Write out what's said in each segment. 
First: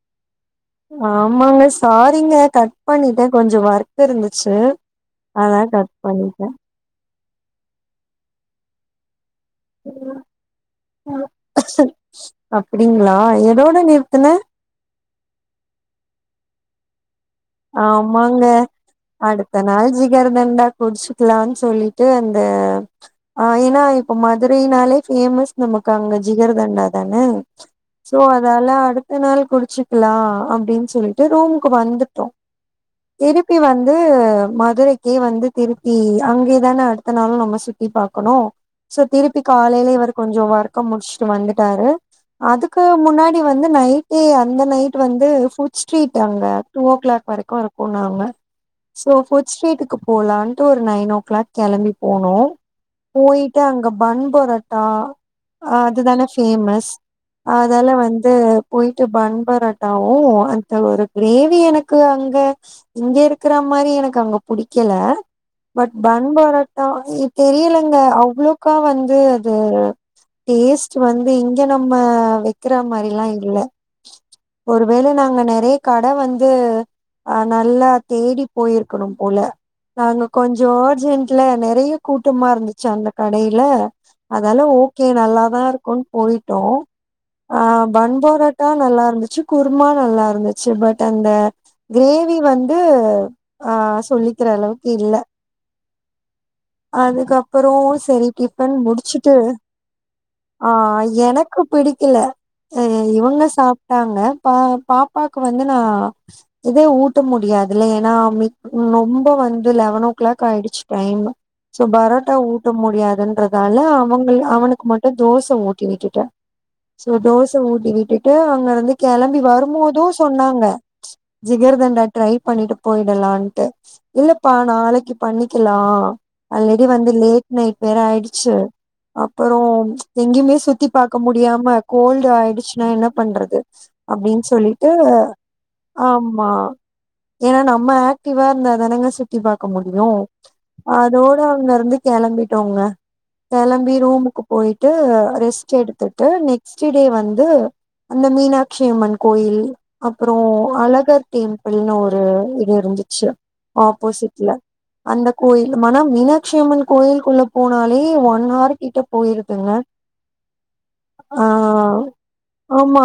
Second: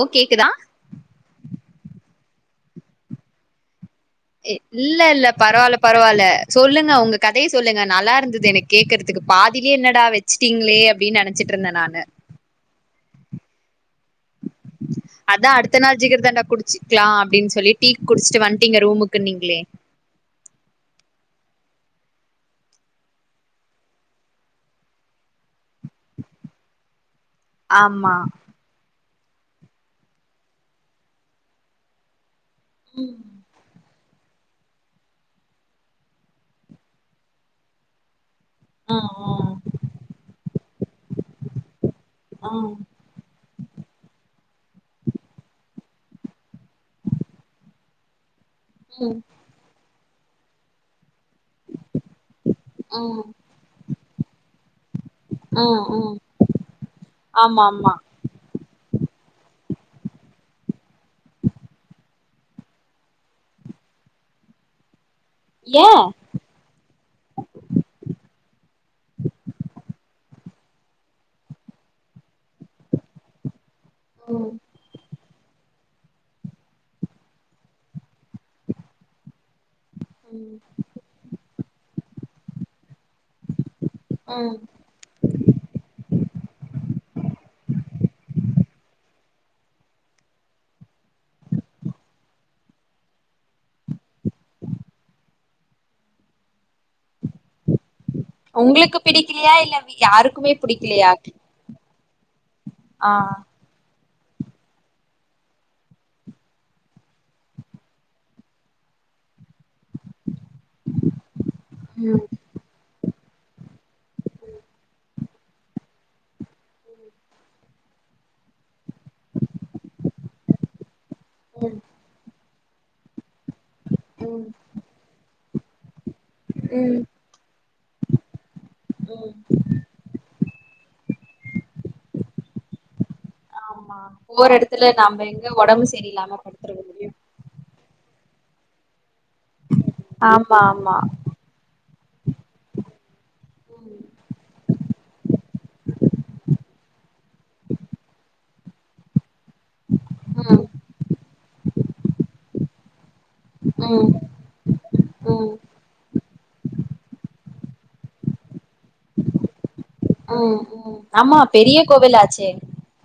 ஓ கேக்குதா ஆமாங்க சாரிங்க கட் பண்ணிட்ட கொஞ்சோ வர் ஏ இல்ல இல்ல பரவால்ல பரவால்ல பண்ணிட்டே சொல்லுங்க உங்க கதைய சொல்லுங்க நல்லாருந்துது எனக்கு கேக்கறதுக்கு பாதிலே என்னடா வெச்சுட்டீங்களே அப்டின்னு நெனச்சிட்டுருந்த நானு அப்டிங்களா எதோட நிறுத்துன அதா அடுத்த நாள் ஜிகரதண்டா குடிச்சிக்கலா அப்டின்னு சொல்லி டீ குடிச்சிட்டு வந்ட்டீங்க ரூமுக்குன்னீங்களே விரதோ இருந்தா குடிச்சுக்குலான்னு சொல்லிட்டு அந்த ஆ எனா இப்ப மதுரையினாலே பேமஸ் நமக்கு அங்க ஜிகரதண்டா தான ஆமா வேல அடுத்த நாள் குடிச்சுக்கலா அப்டின்னு சொல்ட்டு ரூமுக்கு வந்துட்டோ திருப்பி வந்து மதுரைக்கி வந்து திருப்பி அங்கயே தான அடுத்த நாளு நம்ம சுத்தி பாக்கணு ஆ சோ திருப்பி காலையிலயே இவரு கொஞ்சோ ஒர்க்க முடிச்சுட்டு வந்துட்டாரு ஆ ஆ அதுக்கு முன்னாடி வந்து நைட்டே அந்த நைட் வந்து ஃபுட் ஸ்ட்ரீட் அங்க டூ ஓ கிளாக் வரைக்கு இருக்குன்னாங்க ம் சோ ஸ்ட்ரீட்டுக்கு போகலாட்டு ஒரு நயன் ஓ கிளாக் கெளம்பி போனோ ம் போயிட்டு அங்க பண்பரட்டா ம் ம் அதுதான ஃபேமஸ் ஆமா ஆமா அதால வந் து போயிட்டு பன் பரட்டாவு அந்த ஒரு கிரேவி எனக் கு அங்க இங்க இருக்குற மாரி எனக்கு அங்க பிடிக்கல ஏ பட் ப ண் பராட்டா இ தெரியலங்க அவ்வளவுக்கா வந்து அது டேஸ்ட் வந்து இங்க நம்ம வக்கிற மாரில்லா இல்ல ம் ஒருவேள நாங்க நெறைய கடை வந்து ஆ நல்லா தேடி போயிருக்கணு போல நாங்க ம் கொஞ்சோ அர்ஜென்ட் னால நெறைய கூட்டமா இருந்துச்சா அந்த கடைல ம் அதால ஓகே நல்லாதா இருக்குன்னு போயிட்டோ ஆ பண் பரோட்டா நல்லா இருந்துச்சு குருமா நல்லா இருந்துச்சு பட் அந்த கிரேவி வந்து ஆ சொல்லிக்கிற அளவுக்கு இல்ல அதுக்கப்பறோ சேரி டிபன் உங்களுக்கு முடிச்சுட்டு பிடிக்கலையா இல்ல யாருக்குமே ஆ பிடிக்கலையா எனக்கு பிடிக்கல ஆ இவங்க சாப்ட்டாங்க பா பாப்பாக்கு வந்து நா இதே ஊட்ட முடியாதுல்ல ஏன்னா மி ரொம்ப வந்து லெவன் ஓ கிளாக் ஆயிடுச்சு டைம் சோ ம் பரோட்டா ஊட்ட முடியாதுன்றதால அவங்க அவனுக்கு மட்டு தோச ஊட்டி விட்டுட்டே சோ தோச ஊட்டி விட்டுட்டு அங்க இருந்து கெளம்பி வரும்போது சொன்னாங்க ம் ஜிகர்தண்டா ட்ரை பண்ணிட்டு போயிடலான்ட்டு இல்லப்பா ம் நாளைக்கு பண்ணிக்க லா ஆல்ரெடி ம் வந்து லேட் நைட் வேற ஆயிடுச்சு ம் அப்பறோ எங்கயுமே சுத்தி பாக்க முடியாம கோல்டு ஆயிடுச்சுன்னா என்ன பண்றது ஆமா அப்டின்னு போற சொல்லிட்டு எடத்துல நம்ம எங்க உடம்பு சரி இல்லாம ஆமா படுத்துருக்க முடியு ஏன்னா நம்ம ஆக்டிவா இருந்தா தானங்க சுத்தி பாக்க முடியு ஆமா ஆமா ரோடவுன்ல இருந்து கெளம்பிட்டோங்க கெளம்பி ம் ரூமுக்கு போயிட்டு ரெஸ்ட் எடுத்துட்டு நெக்ஸ்ட் டே வந் து அந்த மீனாட்சிஅம்மன் கோயில் அப்பறோ ம் அழகர் டெம்பிள்ன்னு ஒரு இது இருந்துச்சு ம் ஆப்போசிட்ல அந்த கோயில் மன மீனட்சியம்மன் கோயிலுக்குள்ள போனாலே ஒன் ஆர் கிட்ட போயிருக்குங்க ம் ம் ஆமா ஆ பெரிய கோவிலாச்சே ஆமா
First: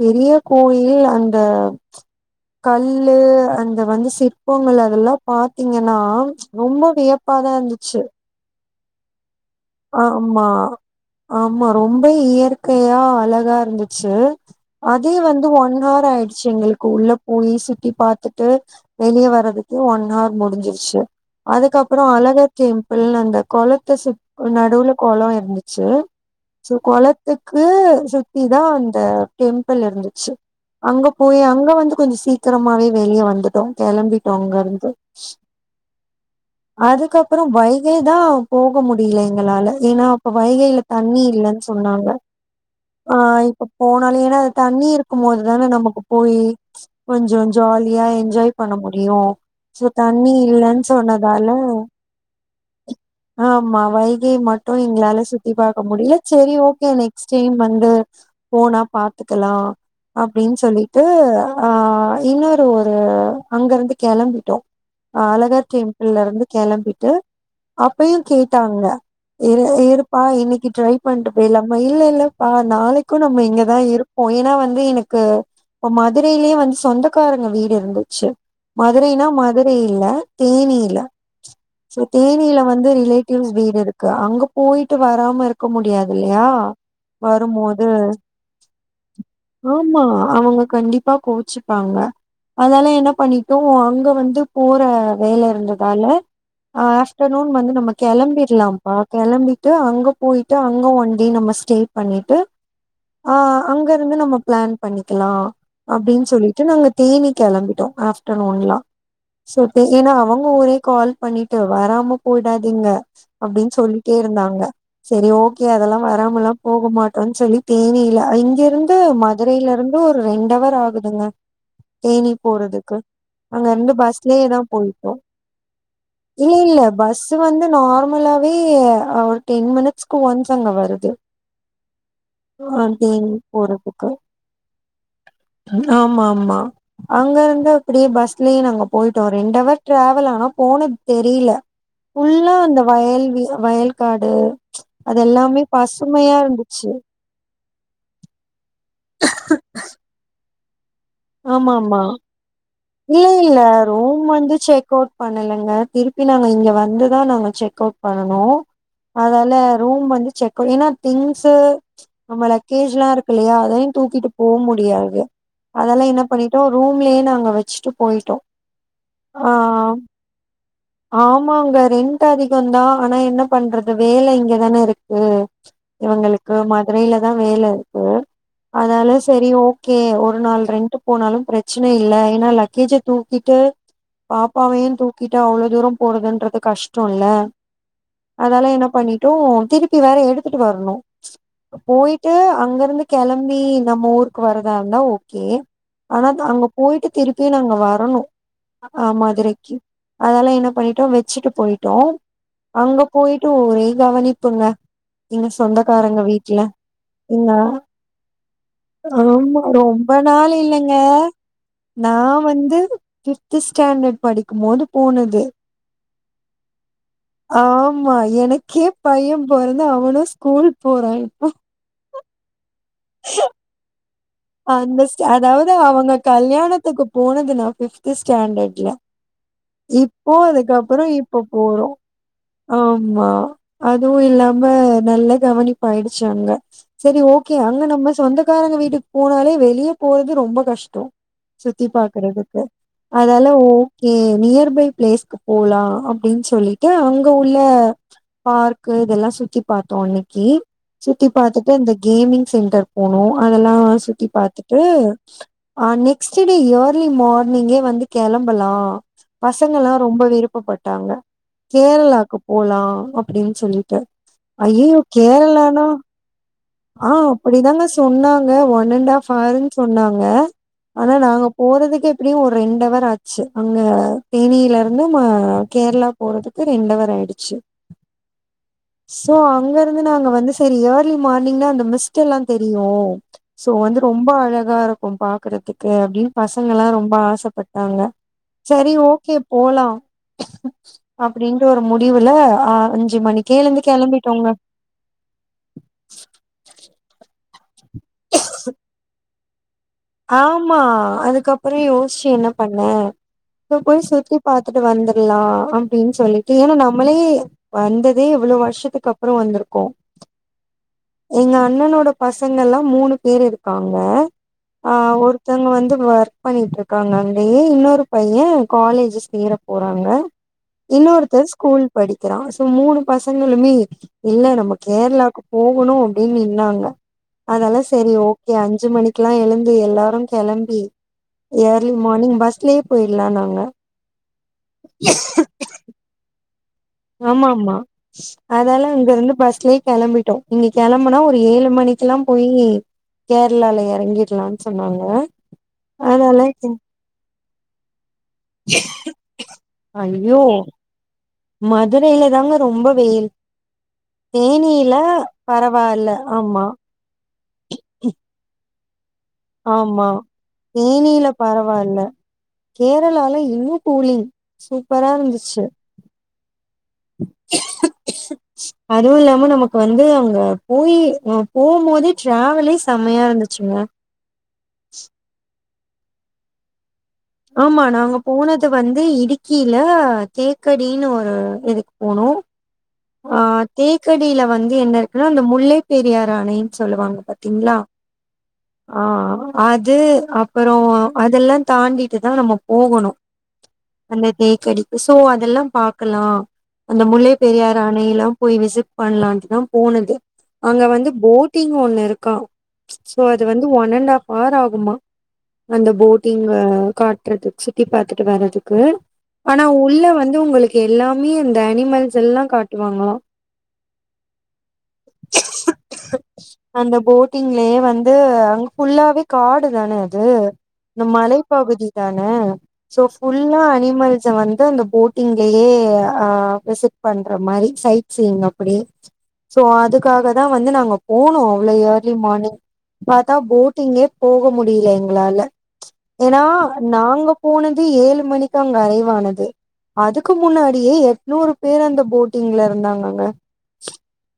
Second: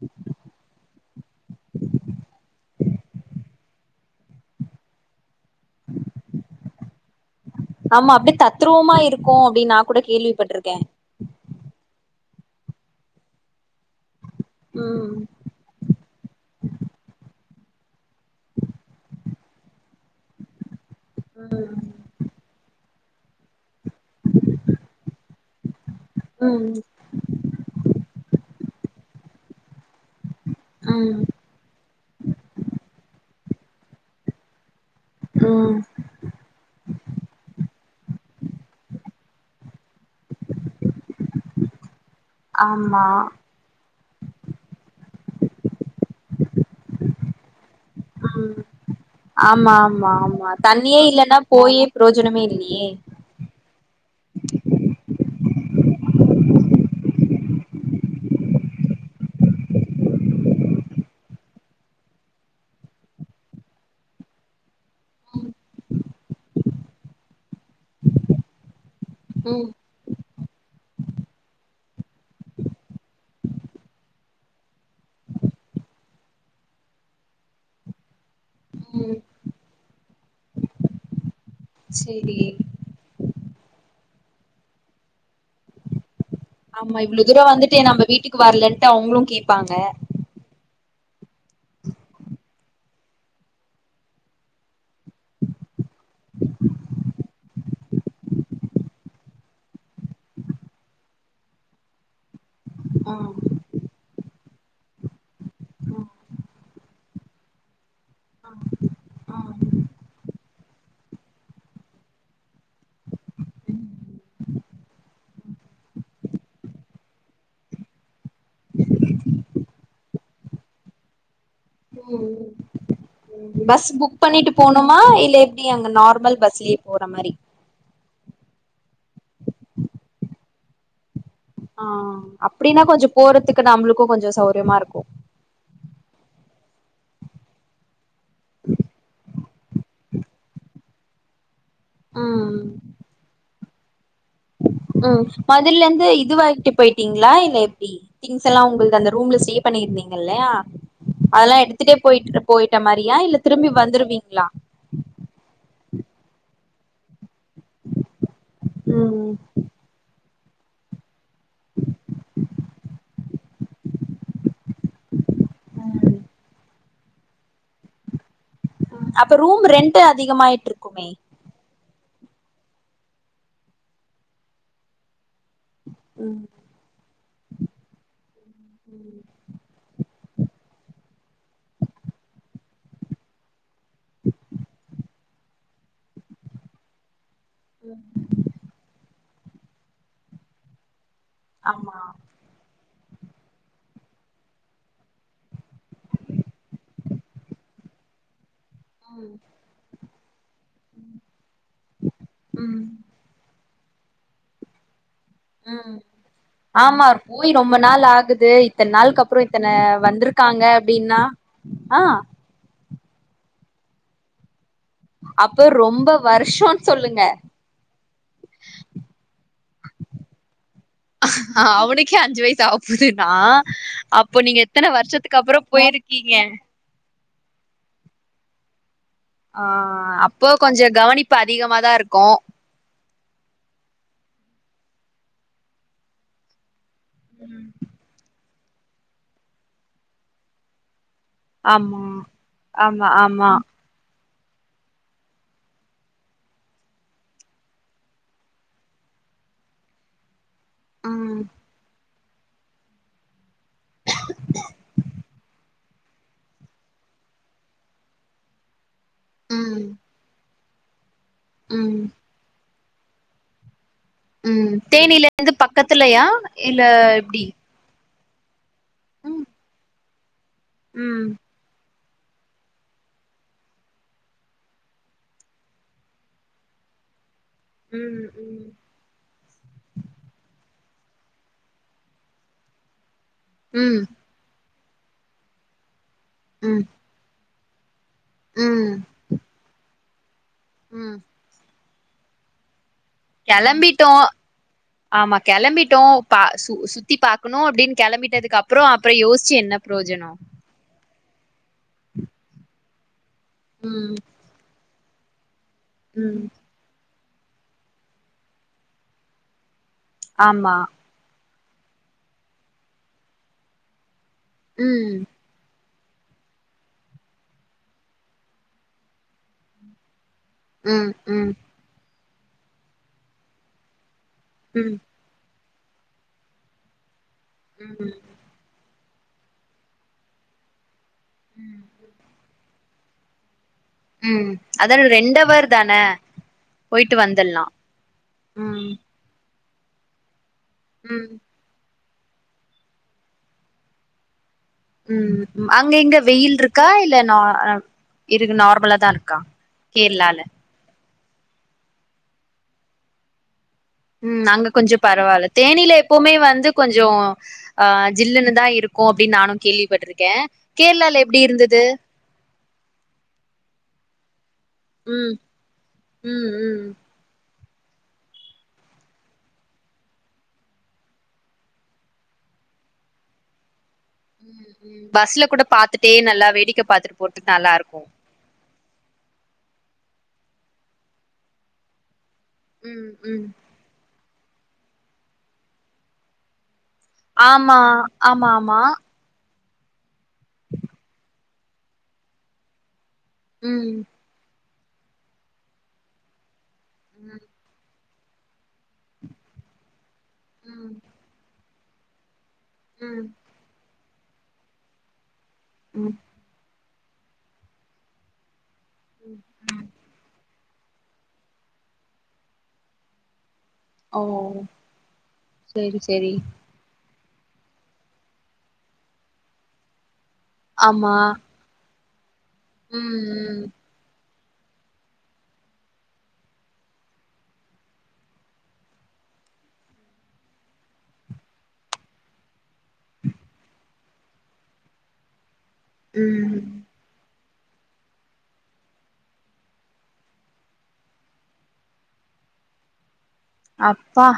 பெரிய கோயில் அந்த கல்லு அந்த வந்து சிற்பங்கள் அதெல்லா பாத்தீங்கன்னா ரொம்ப வியப்பாதா இருந்துச்சு தத்ருவமா இருக்கு அப்டின்னு நா கூட ஆமா கேள்விப்பட்ருக்கே ஆமா ரொம்ப இயற்கையா அழகா இருந்துச்சு அதே ம் வந் து ஒன் ஹவர் ஆயிடுச்சு எங்களுக்கு உள்ள போய் சுத்தி பாத்துட்டு வெளிய வர்றதுக்கே ஒன் ஹவர் முடிஞ்சிருச்சு ம் அதுக்கப்பறோ அழகர் டெம்பிள்னு அந்த கொளத்த சுத் ஒரு நடுவுல குளோ இருந்துச்சு ம் சோ கொலத் துக்கு சுத்தி தா அந்த டெம்பிள் இருந்துச்சு அங்க ம் போய் அங்க வந்து கொஞ்சோ சீக்கிரமாவே வெளிய வந்துட்டோ கெளம்பிட்டோ அங்க இருந்து ம் அதுக்கப்பறம் வைகைதா போக மு டியல எங்களால ஏன்னா அப்ப வைகைல தண்ணி இல்லன்னு சொன்னாங்க ஆமா போனாலு ஏனா அது தண்ணி இருக்கும் போது தானே நமக்கு போய் கொஞ்சொ ஜாலியா எஞ் ம் ஞ்ஜாய் பண்ண முடியு ஆமா சோ தண்ணி இல்லன்னு சொன்னதால ப்ரோஜனமே இல்லியே ஆமா வைகை மட்டு எங்களால சுத்தி பாக்க முடியல சரி ஓகே நெக்ஸ்ட் டைம் வந்து போனா பாத்துக்கலா அப்டின்னு சொல்லிட்டு அ இன்னோரு ஒரு அங்கருந்து கெளம்பிட்டோ ஆ அலகார் கெம்பிள்ல இருந்து கெளம்பிட்டு அப்பயு கேட்டாங்க ம் எல்லா இரு ப்பா இன்னைக்கு ட்ரை பண்ட்டு போய்லாம்ம இல்ல இல்ல பா நாளைக்கு நம்ம இங்கதா இரு ப்போ ஏனா வந்து எனக்கு இப்ப மதுரையிலயே வந்து சொந்தக்காரங்க வீடு இருந்துச்சு ம் மதுரைனா மதுரை இல்ல தேனில்ல சோ சேரி தேனியில வந்து ரிலேட்டிவ்ஸ் வீடு இருக்கு அங்க போயிட்டு வராம இருக்க முடியாது இல்லையா ஆமா இவ்ளோ தூரோ வந்துட்டு வரும்போது நம்ம வீட்டுக்கு வரலன்ட்டு அவுங்களு கேப்பாங்க ஆமா அவங்க கண்டிப்பா கோச்சுப்பாங்க அதனால என்ன பண்ணிட்டோ அங்க வந்து போற வேல இருந்ததால அ ஆஃப்டர்நூன் வந்து நம்ம கெளம்பிர்லாம்ப்பா கெளம்பிட்டு அங்க போய்ட்டு அங்க ஒன்டே நம்ம ஸ்டே பண்ணிட்டு ஆ ஆ அங்க இருந்து நம்ம பிளான் பண்ணிக்கலா ம் அப்டின்னு சொல்லிட்டு நாங்க தேனி கெளம்பிட்டோ ஆஃப்டர்நூன்லா ம் சோ ப்ப ஏன்னா அவங்க ஒரே கால் பண்ணிட் டு வராம போயிடாதீங்க அப்டின்னு சொல்லிட்டே இருந்தாங்க செரி ஓகே அதெல்லா வராமலா போகமாட்டோனு சொல்லி தேனில இங்கிருந்து மது மதுரையிலிருந்து ஒரு ரெண்டவர் ஆகுதுங்க தேனி போறதுக்கு அங்க பஸ் இருந்து புக் பஸ்லயே பண்ணிட்டு போணுமா இல்ல எப்டி அங்க நார் இல்லைல்ல பஸ்ஸு வந்து நார்மலாவே அ டென் மினிட்ஸ்க்கு ஒன்ஸ் அங்க வருது ஆ அப்டின்னா ஆ கொஞ்சொ தேனி போறதுக்கு நம்பளுக்கு கொஞ்சொ சௌரியமா இருக்கு அ ஆமா ஆமா அங்க இருந்து அப்டியே பஸ்லே நாங்க போயிட்டோ ரெண்டவர் டிராவல் ஆனா போன தெரில ஃபுல்லா ம் அந்த வயல் வி வயல் காடு மொதல்லருந்து இதுவாகிட்டு இருந்துச்சு போயிட்டீங்களா இல்ல எப்டி திங்க்ஸ் எல்லா உங்கள்து அந்த ரூம்ல ஸ்டே பண்ணிருந்தீங்கல்லயா அதெல்லா ஆமா எடுத்துட்டே ஆமா போய்ட்டு போய்ட்ட மாரியா இல்ல திரும்பி வந்திருவீங்ளா சேக்கோட் பண்ணலங்க திருப்பி நாங்க இங்க வந்துதா நாங்க செக் அவுட் பண்ணுனோ ம் அதால ரூம் வந்து செக் ஏன்னா திங்ஸ்சு நம்ம லக்கேஜ்லா இருக்குலையா அதையு தூக்கிட்டு போ முடியாது அதெல்லா என்ன பண்ணிட்டோ ரூம்லேயே நாங்க வச்சுட்டு போய்ட்டோ அப்ப ரூம் ரெண்ட் அதிகமாய்ட்டுருக்குமே ஆமாங்க ரெண்ட் அதிகந்தா ஆனா என்ன பண்றது வேல இங்கதானே இருக்கு ம் இவங்களுக்கு மதுரையிலதா வேல இருக்கு அதனால சரி ஓகே ஒரு நாள் ரெண்ட் போனாலு பிரச்சன இல்ல ஏனா லக் லக்கேஜ தூக்கிட்டு பாப்பாவையு தூக்கிட்டு அவ்ளோ தூரோ போறதுன்றது கஷ்டோல்ல ம் அதால என்ன பண்ணிட்டோ திருப்பி வேற எடுத்துட்டு வர்ணு ஆமா போயிட் ட்டு அங்க இருந்து கெளம்பி நம்ம ஊருக்கு வர்றதா இருந்தா ஓகே ஆனா அது அங்க போயிட்டு திருப்பி நாங்க வரணு ஆ ம் மதுரைக்கு அதனால என்ன பண்ணிட்டோ வெச்சுட்டு போயிடோ ம் அங்கப் போயிட்டு ஒரே கவனிப்புங்க எங்க ம் சொந்தகாரங்க வீட்ல ஆமா போய் எங்க ரொம்ப நாள் ஆகுது இத்தன் நாளுக்கு அப்புறோ ஆமா இத்தன ரொம்ப நாள் வந்திருக்காங்க இல்லங்க அப்டின்னா ஆ நா வந்து ஃபிப்த் ஸ்டாண்டர்ட் படிக்கும்போது அப்போ ரொம்ப வருஷோன் சொல்லுங்க ஆமா எனக்கே பையே பொறந்து அவனு ஸ்கூல் போறா இப்போ க்கே அஞ்சு வயசு ஆவ போதுன்னா அப்போ நீங்க எப் அந்த ஸ்ட அதாது அவுங்க கல்யாணத்துக்கு போனது நா ஃபிஃப்து ஸ்டாண்டர்ட்ல ஆ இப்போ அப்போ கொஞ்சோ அதுக்கப்புறோ கவனிப்பு இப்போ போறோ அதிகமாதா இருக்கு ஆமா அதுவு இல்லாம நல்ல கவனிப்பாயிடுச்சு அங்க செரி ஓகே அங்க நம்ம சொந்தக்காரங்க வீட்டுக்கு போனாலே வெளியே போறது ரொம்ப கஷ்டோ சுத்தி ஆமா பாக்குறதுக்கு ஆமா அதால ஆமா ஓ ஏ நியர்பை பிளேஸ்க்கு போலா அப்டின் சொல்லிட்டு அங்க உள்ள பார்க்கு இதெல்லா சுத்தி பாத்தோ அன்னிக்கி சுத்தி ம் பாத்துட்டு அந்த கேமிங் சென்டர் போனோ அதெல்லா சுத்தி பாத்துட்டு ஆ நெக்ஸ்ட் டே இயர்லி மார்னிங்கே வந்து கிளம்பலா ம் பசங்கலா ரொம்ப விருப்பப்பட்டாங்க ம் கேரளாக்கு போலா அப்டின் சொல்லிட்டு ஐயையோ கேரளானா யா இல்ல ஆ எப்டி அப்டிதாங்க சொன்னாங்க ஒன் அண்ட் ஆஃப் ம் ஹவருன்னு சொன்னாங்க ஆனா ம் நாங்க போறதுக்கே எப்டியு ஒரு ரெண்டு ஹவர் ஆச்சு அங்க தேனிலருந்து மா கேரளா போறதுக்கு ரெண்டவர் ஆயிடுச்சு ம் ம் சோ அங்கருந்து நாங்க வந்து செரி இர்லி மார்னிங் அந்த மிஸ்ட் எல்லா தெரியு சோ ம் வந்து ரொம்ப அழகா இருக்கு பாக்குறதுக்கே அப்டின் ம் பசங்கல்லா ரொம்ப ஆசப்பட்டாங்க சரி ம் ஓகே போலா ம் அப்டின்ற ஒரு முடிவுல ஆ ம் கிளம்பிட்டோ ஆமா கிளம்பிட்டோ பா சு சுத்தி பாக்குணு அப்டின் கிளம்பிட்டதுக்கு அப்றோ அப்றோ யோஸ்சி என்ன பிரயோஜனோ ஆமா அதுக்கப்பறோ யோசிச்சி என்ன பண்ண இப்ப போய் ம் சுத்தி பாத்துட்டு வந்துர்லா அப்டின்னு ம் சொல்லிட்டு ஏன்னா நம்ளே வந்ததே இவ்ளோ வருஷத்துக்கு அப்றோ வந்திருக்கோ ஆமா எங்க அண்ணனோட பசங்க எல்லா மூணு பேர் இருக்காங்க ம் ஒருத்தவங்க வந்து ஒர்க் பண்ணிட்டு இருக்காங்க அங்கயே இன்னொரு பையே காலேஜ் சேர போறாங்க ம் இன்னொருத்தர் ம் ஸ்கூல் படிக்கிறா சோ மூணு பசங்களுமே இல்ல நம்ம ம் கேரளாக்கு போகணு அப்படின்னு நின்னாங்க அதெல்லா சரி ம் ஓகே அஞ்சு மணிக்கு எல்லா எழுந்து எல்லாரு கிளம்பி ஏர்லி மார்னிங் பஸ்லயே போயிடலாம் நாங்க உம் அதாவது ரெண்டவறு தான போயிட்டு ஆமா வந்துர்லா ஆமா அதால ம் அங்க இருந்து பஸ்லயே கிளம்பிட்டோம் இங்க கிளம்புனா ம் ஒரு ஏழு மணிக் குல்லா போய் கேரளால இறங்கிடலா உம் அங்க இங்க வெயில் இருக்கா இல்ல நா இருக்கு நார்மலா தா இருக்கா கேரளால ஐயோ மதுரையில தாங்க ரொம்ப வெயில் ம் அங்க தேனில கொஞ்சோ பரவாயில்ல தேனில பரவால்ல எப்பவுமே ஆமா வந்து கொஞ்சோ அ ஜில்லுன்னு தா இருக்கு கு அப்படின் நானும் ஆமா கேள்விப்பட்டிருக்கே கேரளால தேனில எப்படி இருந்தது பரவால்ல கேரளால இன்னும் கூலிங் சூப்பரா இருந்துச்சு உம் உம் அதுவும் இல்லாம நமக்கு வந்து அங்க போய் போம் போதே டிராவலே செமையா இருந்துச்சுங்க ம் பஸ்ல கூட பாத்துட்டே நல்லா வேடிக்க பாத்துட்டு போறதுக்கு நல்லா ஆமா இருக்கு நாங்க போனது வந்து இடிக்கில தேக்கடினு ஒரு இதுக்கு போனோ ம் ஆ ம் தேக்கடியில வந்து என்ன இருக்குனா அந்த முல்லை பெரியார் அணைன்னு சொல்லுவாங்க பாத்தீங்களா ஆமா ஆமா ஆமா ஆ ஆ அது அப்புறோ அதெல்லா தாண்டிட்டு தா நம்ம போகணு உம் அந்த தேக்கடிக்கு சோ அதெல்லா பாக்கலா அந்த முல்லை ம் பெரியார் அணை எல்லா போய் விசிட் பண்ணலாம்ட்டுதா போனது அங்க ம் வந்து போட்டிங் ஒண்ணு இருக்கா சோ ம் அது வந்து ஒன் அண்ட் ஹாப் அவர் ஆகுமா அந்த ம் போட்டிங்கு காட்டுறது சுத்தி பாத்துட்டு வர்றதுக்கு ஆனா உள்ள வந்து உங்களுக்கு எல்லாமே இந்த அனிமல்ஸ் எல்லா காட்டுவாங்களாம் ஓ செரி செரி அந்த போட்டிங்லயே வந்து அங்க ஃபுல்லாவே காடு தான அது அந்த ஆமா மலை பகுதி தான சோ ஃபுல்லா ம் அனிமல்ஸ்ஸ வந்து அந்த போட் டிங்லயே அ விசிட் பண்ற மாரி சைட் சீயிங் அப்டி சோ அதுக்காக தா வந்து நாங்க போனோ அவ்ளோ ஏர்லி மார்னிங் பாத்தா போட்டிங்கே போக முடியல எங்களால ம் ஏனா ம் நாங்க போனது ஏழு மணிக்கு அங்க அறைவானது அதுக்கு முன்னாடியே எட்நூறு பேர் அந்த போட்டிங்ல இருந்தாங்கங்க அப்பா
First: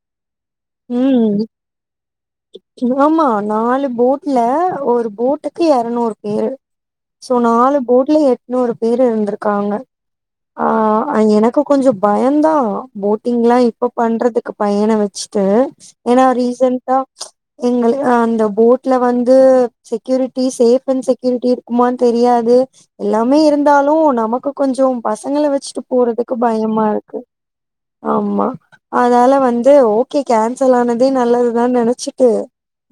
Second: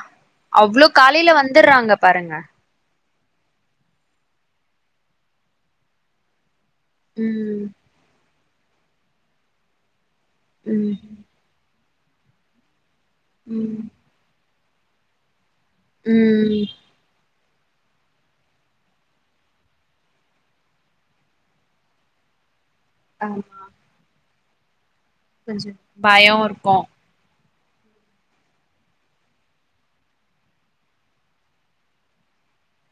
அவ்வளோ காலையில ம் வந்துர்றாங்க பாருங்க ஆமா நாலு போட்ல ஒரு போட்டுக்கு எறநூறு பேரு சோ ம் நாலு போட்ல எட்நூறு பேர் இருந்துருக்காங்க ஆ ம் அங்க என க்கு கொஞ்சோ பயம் தா போட்டிங்ல்லா ம் இப்ப பண்றதுக்கு பையன வச்சுட்டு ஏன்னா ம் ரீசன்டா எங்களுக் ஆ அந்த போட்ல வந்து செக்யூரிட்டி சேஃப் அண்ட் செக்யூரிட்டி இருக்குமான் தெரியாது எல்லாமே ஆமா இருந்தாலு நமக்கு கொஞ்சோ பசங்கள கொஞ்சோ வச்சுட்டு பயோ போறதுக்கு இருக்கு பயமா இருக் ஆமா அதால வந்து ஓகே கேன்சல் ஆனதே நல்லது நா நெனச்சிட்டு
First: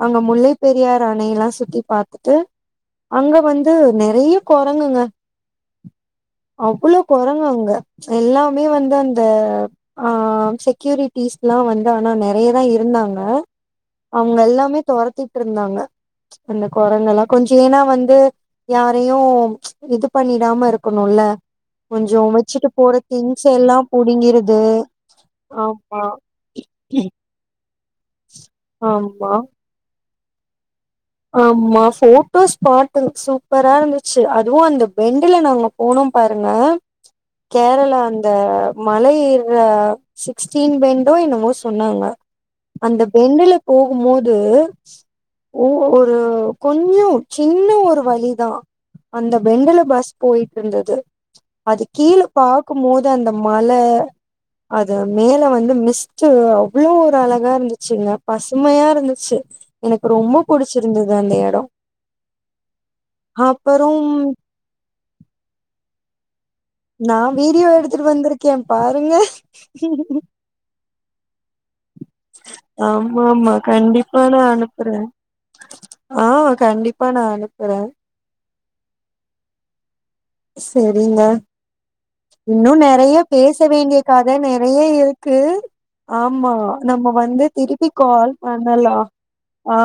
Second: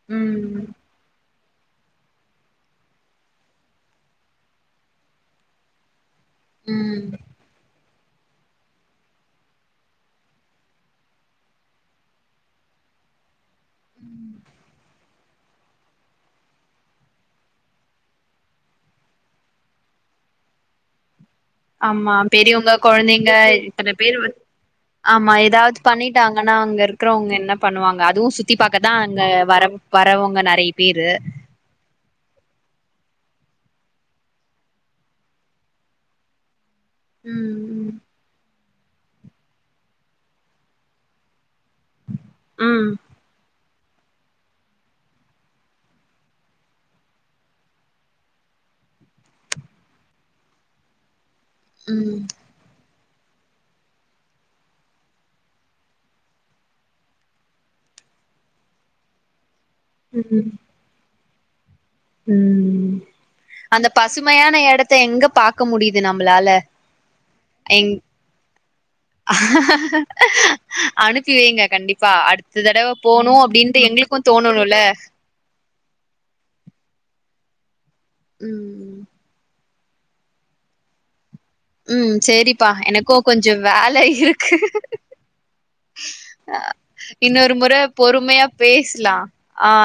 அங்க முல்லை ம் பெரியார் அணையெல்லா சுத்தி பாத் துட்டு அங்க வந்து நெறைய கொரங்குங்க அவ்ளோ ம் கொரங்கு அங்க எல்லாமே வந்து அந்த ஆ செக்யூரிட்டிஸ்ல்லா வந்து ஆனா நெறையதா இருந்தாங்க அவங்க எல்லாமே தொரத்திட்ருந்தாங்க அந்த கொரங்கல்லா கொஞ்சோ ஏனா வந்து யாரையு இது பண்ணிடாம இருக்கணுல்ல ஆமா கொஞ்சோ வச்சுட்டு பெரியவங்க போற கொழந்தைங்க திங்ஸ் எல்லா இத்தன பேரு வந் புடுங்கிருது ஆமா ஏதாது ஆமா பண்ணிட்டா ண்ணா அங்க இருக்கறவங்க என்ன பண்ணுவாங்க அதுவு சுத்தி பாக்கதா அங்க ஆமா வர வரவங்க நெறைய பேரு ஆமா போட்டோ ஸ்பாட்டு சூப்பரா இருந்துச்சு அதுவு அந்த பெண்டுல நாங்க போனோ பாருங்க ம் கேரளா அந்த மலை ஏர்ற சிக்ஸ்டீன் பென்டோ என்னவோ சொன்னாங்க ம் அந்த பெண்டுல போகும்போது உ ஒரு கொஞ்சோ சின்ன ஒரு வழிதா அந்த பெண்டுல பஸ் போயிட்ருந்தது அது கீழ ம் பாக் க்கும் போது அந்த மல அது மேல வந்து மிஸ்ட்டு அவ்ளோ ஒரு அழகா இருந்துச்சுங்க பசுமையா இருந்துச்சு எனக்கு ரொம்ப ம் புடிச்சுருந்தது அந்த எடோ ம் அந்த அப்பறம் பசுமையான எடத்த எங்க பாக்க முடிது நம்மளால நா வீடியோ எங் எடுத்துட்டு வந்துருக்கே பாருங்க அனுப்பி வைங்க கண்டிப்பா அடுத்த தடவ ஆமா போணு ஆமா அப்டின்ட்டு எங்ளுக்கு கண்டிப்பா நா தோணணுல்ல அனுப்புறே ஆ கண்டிப்பா நா அனுப்புறே ம் சரிங்க ம் சரிப்பா இன்னு நெறைய எனக்கு கொஞ்சோ பேச வேல வேண்டிய கத இருக்கு நெறைய இருக்கு ஆம்மா நம்ம வந்து இன்னொரு முற திருப்பி கால் பொறுமையா பண்ணலா பேசலா ஆ